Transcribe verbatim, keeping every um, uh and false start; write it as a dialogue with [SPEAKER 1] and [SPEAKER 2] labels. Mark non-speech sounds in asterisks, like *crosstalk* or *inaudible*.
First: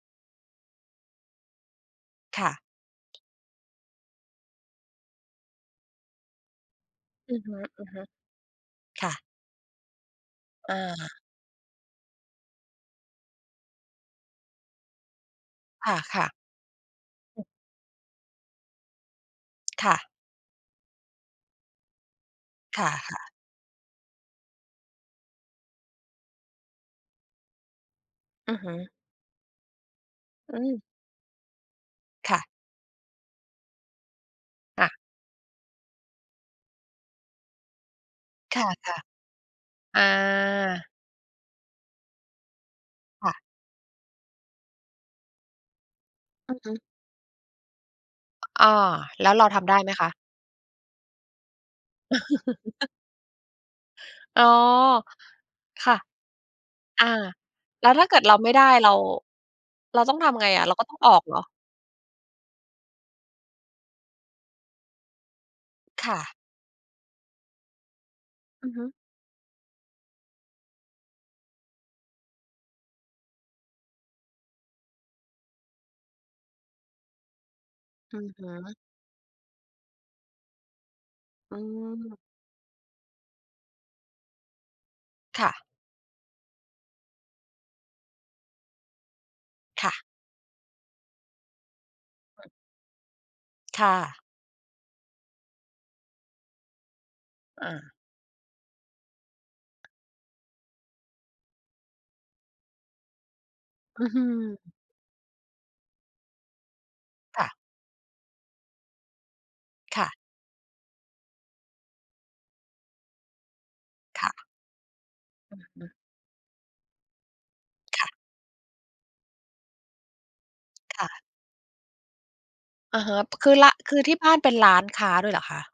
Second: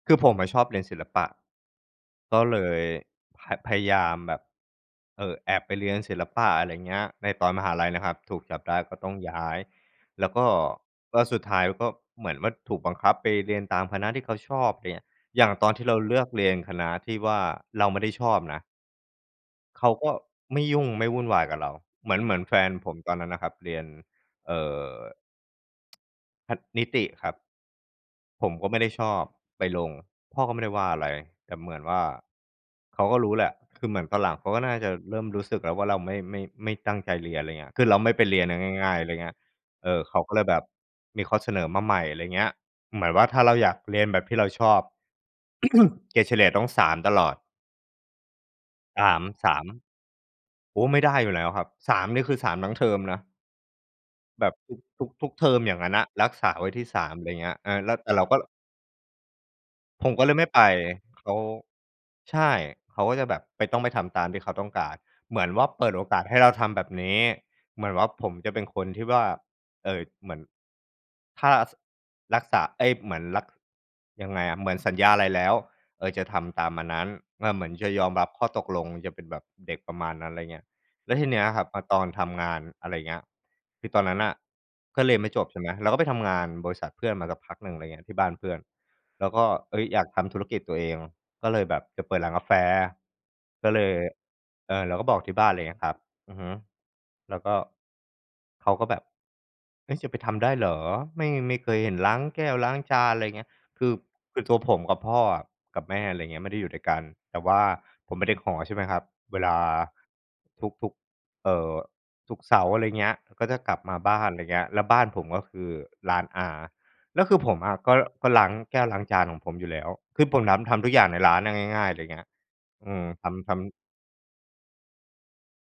[SPEAKER 1] คือผมอะชอบเรียนศิลปะ ก
[SPEAKER 2] ค
[SPEAKER 1] ็
[SPEAKER 2] ่
[SPEAKER 1] เล
[SPEAKER 2] ะ
[SPEAKER 1] ย พ พยายามแบบ เออ แอบไปเรียนศิลปะ อะไรอย่างเงี้ย ใน
[SPEAKER 2] อือ
[SPEAKER 1] ตอ
[SPEAKER 2] ฮ
[SPEAKER 1] น
[SPEAKER 2] ึ
[SPEAKER 1] มหาลัยนะครับ ถูกจับได้ก็
[SPEAKER 2] ๆ ค
[SPEAKER 1] ต
[SPEAKER 2] ่
[SPEAKER 1] ้อ
[SPEAKER 2] ะ
[SPEAKER 1] งย้าย แล้วก็
[SPEAKER 2] อา
[SPEAKER 1] ก็สุดท้ายก็ เหมือนว่าถูกบังคับไปเรียนตามคณะที่เขาชอบ อย่างเงี้ย อย่างตอนที่
[SPEAKER 2] ค
[SPEAKER 1] เราเลื
[SPEAKER 2] ่
[SPEAKER 1] อ
[SPEAKER 2] ะ
[SPEAKER 1] ก
[SPEAKER 2] ๆ
[SPEAKER 1] เรียนคณะที่ว่
[SPEAKER 2] อ
[SPEAKER 1] า
[SPEAKER 2] ืม
[SPEAKER 1] เราไม่ได้ชอบนะ เข
[SPEAKER 2] ค
[SPEAKER 1] า
[SPEAKER 2] ่ะ
[SPEAKER 1] ก็ไม่ยุ่งไม่วุ่นวายกับเรา เหมือน เหมือนแฟน
[SPEAKER 2] ค
[SPEAKER 1] ผมตอ
[SPEAKER 2] ่
[SPEAKER 1] น
[SPEAKER 2] ะ
[SPEAKER 1] นั้
[SPEAKER 2] ๆ
[SPEAKER 1] นน่ะครับเรียน เอ่อ พัด นิติครับ ผ
[SPEAKER 2] อ
[SPEAKER 1] ม
[SPEAKER 2] ือ
[SPEAKER 1] ก
[SPEAKER 2] ฮ
[SPEAKER 1] ็
[SPEAKER 2] ึ
[SPEAKER 1] ไม่ได้ชอบ ไปลง พ่อ
[SPEAKER 2] อ
[SPEAKER 1] ก
[SPEAKER 2] ื
[SPEAKER 1] ็ไม่ได้ว
[SPEAKER 2] ม
[SPEAKER 1] ่าอะไร แต่เหมือนว่า
[SPEAKER 2] ค่ะ
[SPEAKER 1] เขาก็รู้แหละ คือเหมือนตอนหลังเขาก็น่า
[SPEAKER 2] ค่
[SPEAKER 1] จะ
[SPEAKER 2] ะ
[SPEAKER 1] เริ่มรู้สึกแล้วว่าเราไม่ ไม่ ไม่ตั้งใจเรียน อะไรเงี้ย คือเราไม่ไปเรียนอ
[SPEAKER 2] ค
[SPEAKER 1] ะ
[SPEAKER 2] ่
[SPEAKER 1] ง่า
[SPEAKER 2] ะ
[SPEAKER 1] ย ๆ อะไรเงี้ย เอ
[SPEAKER 2] ๆ อ
[SPEAKER 1] อ เขาก็เลยแบบ
[SPEAKER 2] า
[SPEAKER 1] มีข้อเสนอมาใหม่ อะไรอย่างเงี้ย เหมือนว่
[SPEAKER 2] ค
[SPEAKER 1] า
[SPEAKER 2] ่
[SPEAKER 1] ถ้
[SPEAKER 2] ะ
[SPEAKER 1] าเราอยากเรียนแบบที่เราชอบ *clears throat* เกรดเฉลี่ย
[SPEAKER 2] อือ
[SPEAKER 1] ต้
[SPEAKER 2] ฮ
[SPEAKER 1] อง
[SPEAKER 2] ึ
[SPEAKER 1] สาม ตลอด
[SPEAKER 2] อ้อ
[SPEAKER 1] สาม
[SPEAKER 2] แล้วเรา
[SPEAKER 1] ส
[SPEAKER 2] ท
[SPEAKER 1] าม
[SPEAKER 2] ำได้ไหมคะ?
[SPEAKER 1] โอ้ ไม่ได้อยู่แล้วครับ สาม นี่คือ สาม ทั้งเท
[SPEAKER 2] *laughs*
[SPEAKER 1] อมนะ
[SPEAKER 2] อ๋
[SPEAKER 1] แ
[SPEAKER 2] อ
[SPEAKER 1] บบทุก ทุก ทุกเทอม อย่าง
[SPEAKER 2] ค
[SPEAKER 1] งั้
[SPEAKER 2] ่
[SPEAKER 1] น
[SPEAKER 2] ะ
[SPEAKER 1] อะ รักษาไว้ที่ สา
[SPEAKER 2] อา
[SPEAKER 1] ม อะไรอย่างเงี้ย อา
[SPEAKER 2] แล้
[SPEAKER 1] แล
[SPEAKER 2] ว
[SPEAKER 1] ะ
[SPEAKER 2] ถ้
[SPEAKER 1] แ
[SPEAKER 2] า
[SPEAKER 1] ต
[SPEAKER 2] เ
[SPEAKER 1] ่
[SPEAKER 2] กิ
[SPEAKER 1] เ
[SPEAKER 2] ด
[SPEAKER 1] รา
[SPEAKER 2] เร
[SPEAKER 1] ก
[SPEAKER 2] า
[SPEAKER 1] ็
[SPEAKER 2] ไม่ได้ เรา เรา
[SPEAKER 1] ผ
[SPEAKER 2] ต
[SPEAKER 1] ม
[SPEAKER 2] ้อง
[SPEAKER 1] ก็
[SPEAKER 2] ท
[SPEAKER 1] เลย
[SPEAKER 2] ำ
[SPEAKER 1] ไ
[SPEAKER 2] ไ
[SPEAKER 1] ม
[SPEAKER 2] ง
[SPEAKER 1] ่ไ
[SPEAKER 2] อ
[SPEAKER 1] ป
[SPEAKER 2] ะ เราก็ต้องออก
[SPEAKER 1] เข
[SPEAKER 2] เห
[SPEAKER 1] า
[SPEAKER 2] รอ?
[SPEAKER 1] ใช่ เขาก็จะแบบ ไป ต้องไปทำตามที่เขาต้องการ เหมือนว่าเปิดโอ
[SPEAKER 2] ค่
[SPEAKER 1] กาส
[SPEAKER 2] ะ
[SPEAKER 1] ให้เราทำแบบนี้ เหมือนว่าผมจะเป็
[SPEAKER 2] อ
[SPEAKER 1] น
[SPEAKER 2] ือ
[SPEAKER 1] ค
[SPEAKER 2] ฮึ
[SPEAKER 1] นที่ว่า เอ่อ เหมือน ถ้า ส รักษา เอ๊ย เหมือน รัก ยังไงอะ เหมือนสัญญาอะไรแล้ว เออ จะทำตามอันนั้น เออ เหมือนจะยอม
[SPEAKER 2] อื
[SPEAKER 1] รั
[SPEAKER 2] อ
[SPEAKER 1] บ
[SPEAKER 2] ฮ
[SPEAKER 1] ข้อตก
[SPEAKER 2] ึ
[SPEAKER 1] ลง จะเป็นแบบเด็กประมาณนั้น อะไรเงี้ย แล้วทีเนี้ย
[SPEAKER 2] อื
[SPEAKER 1] ครับ มาตอน
[SPEAKER 2] ม
[SPEAKER 1] ทำงาน อะไรอย่างเงี้ย คือตอนนั้นน่ะก็เรียนไม่จ
[SPEAKER 2] ค่
[SPEAKER 1] บใช่
[SPEAKER 2] ะ
[SPEAKER 1] ไหม เราก็ไปทำงานบริษัทเพื่อนมาสักพักหนึ่ง อะไรเงี้ย ที่บ้านเพื่อน แล้วก็ เอ๊
[SPEAKER 2] ค
[SPEAKER 1] ย
[SPEAKER 2] ่
[SPEAKER 1] อย
[SPEAKER 2] ะ
[SPEAKER 1] ากทำธุรกิจตัวเอง ก็เลยแบบจะเปิดร้านก
[SPEAKER 2] อ
[SPEAKER 1] าแ
[SPEAKER 2] ือ
[SPEAKER 1] ฟ ก็เ
[SPEAKER 2] ค
[SPEAKER 1] ล
[SPEAKER 2] ่
[SPEAKER 1] ย
[SPEAKER 2] ะ
[SPEAKER 1] เออ เราก็บอกที่บ้าน อะไรเงี้ยครับ อือฮึ แล้วก็
[SPEAKER 2] อา
[SPEAKER 1] เขาก็แบบ "เฮ้ย จะไปทำได้เหรอ? ไม่ ไม่เคยเห็นล้างแก้วล้างจาน" อะไรเงี้ย คือ
[SPEAKER 2] อือฮึ
[SPEAKER 1] คือตัวผมกับพ่ออะกับแม่ อะไรเงี้ย ไม่ได้อยู่ด้วยกัน แต
[SPEAKER 2] ค
[SPEAKER 1] ่
[SPEAKER 2] ่
[SPEAKER 1] ว
[SPEAKER 2] ะ
[SPEAKER 1] ่าผมเป็นเด็กหอใช่ไหมครับ เวลา
[SPEAKER 2] ค่ะ
[SPEAKER 1] ทุก ๆ เอ่อ ทุกเสาร์ อะไรเงี้ย ก็จะกลับมาบ้า
[SPEAKER 2] ค
[SPEAKER 1] น
[SPEAKER 2] ่
[SPEAKER 1] อะไ
[SPEAKER 2] ะ
[SPEAKER 1] รเงี้ย แล้วบ้านผมก็ค
[SPEAKER 2] อือ
[SPEAKER 1] ือ
[SPEAKER 2] ฮึ
[SPEAKER 1] ร้านอา แล้วคือผมอะก็
[SPEAKER 2] ค่ะ
[SPEAKER 1] ก็ล้างแก้วล้างจานของผมอยู่แล้ว คือผมทำ ทำทุก
[SPEAKER 2] ค
[SPEAKER 1] อย่
[SPEAKER 2] ่
[SPEAKER 1] างใน
[SPEAKER 2] ะ
[SPEAKER 1] ร้านอะ ง่าย ๆ อะไรเงี้ย อื
[SPEAKER 2] อะ
[SPEAKER 1] ม
[SPEAKER 2] ฮะ
[SPEAKER 1] ท
[SPEAKER 2] ค
[SPEAKER 1] ำ ท
[SPEAKER 2] ือ ล
[SPEAKER 1] ำ
[SPEAKER 2] คือที่บ้านเป็นร้านค้าด้วยเหรอคะ?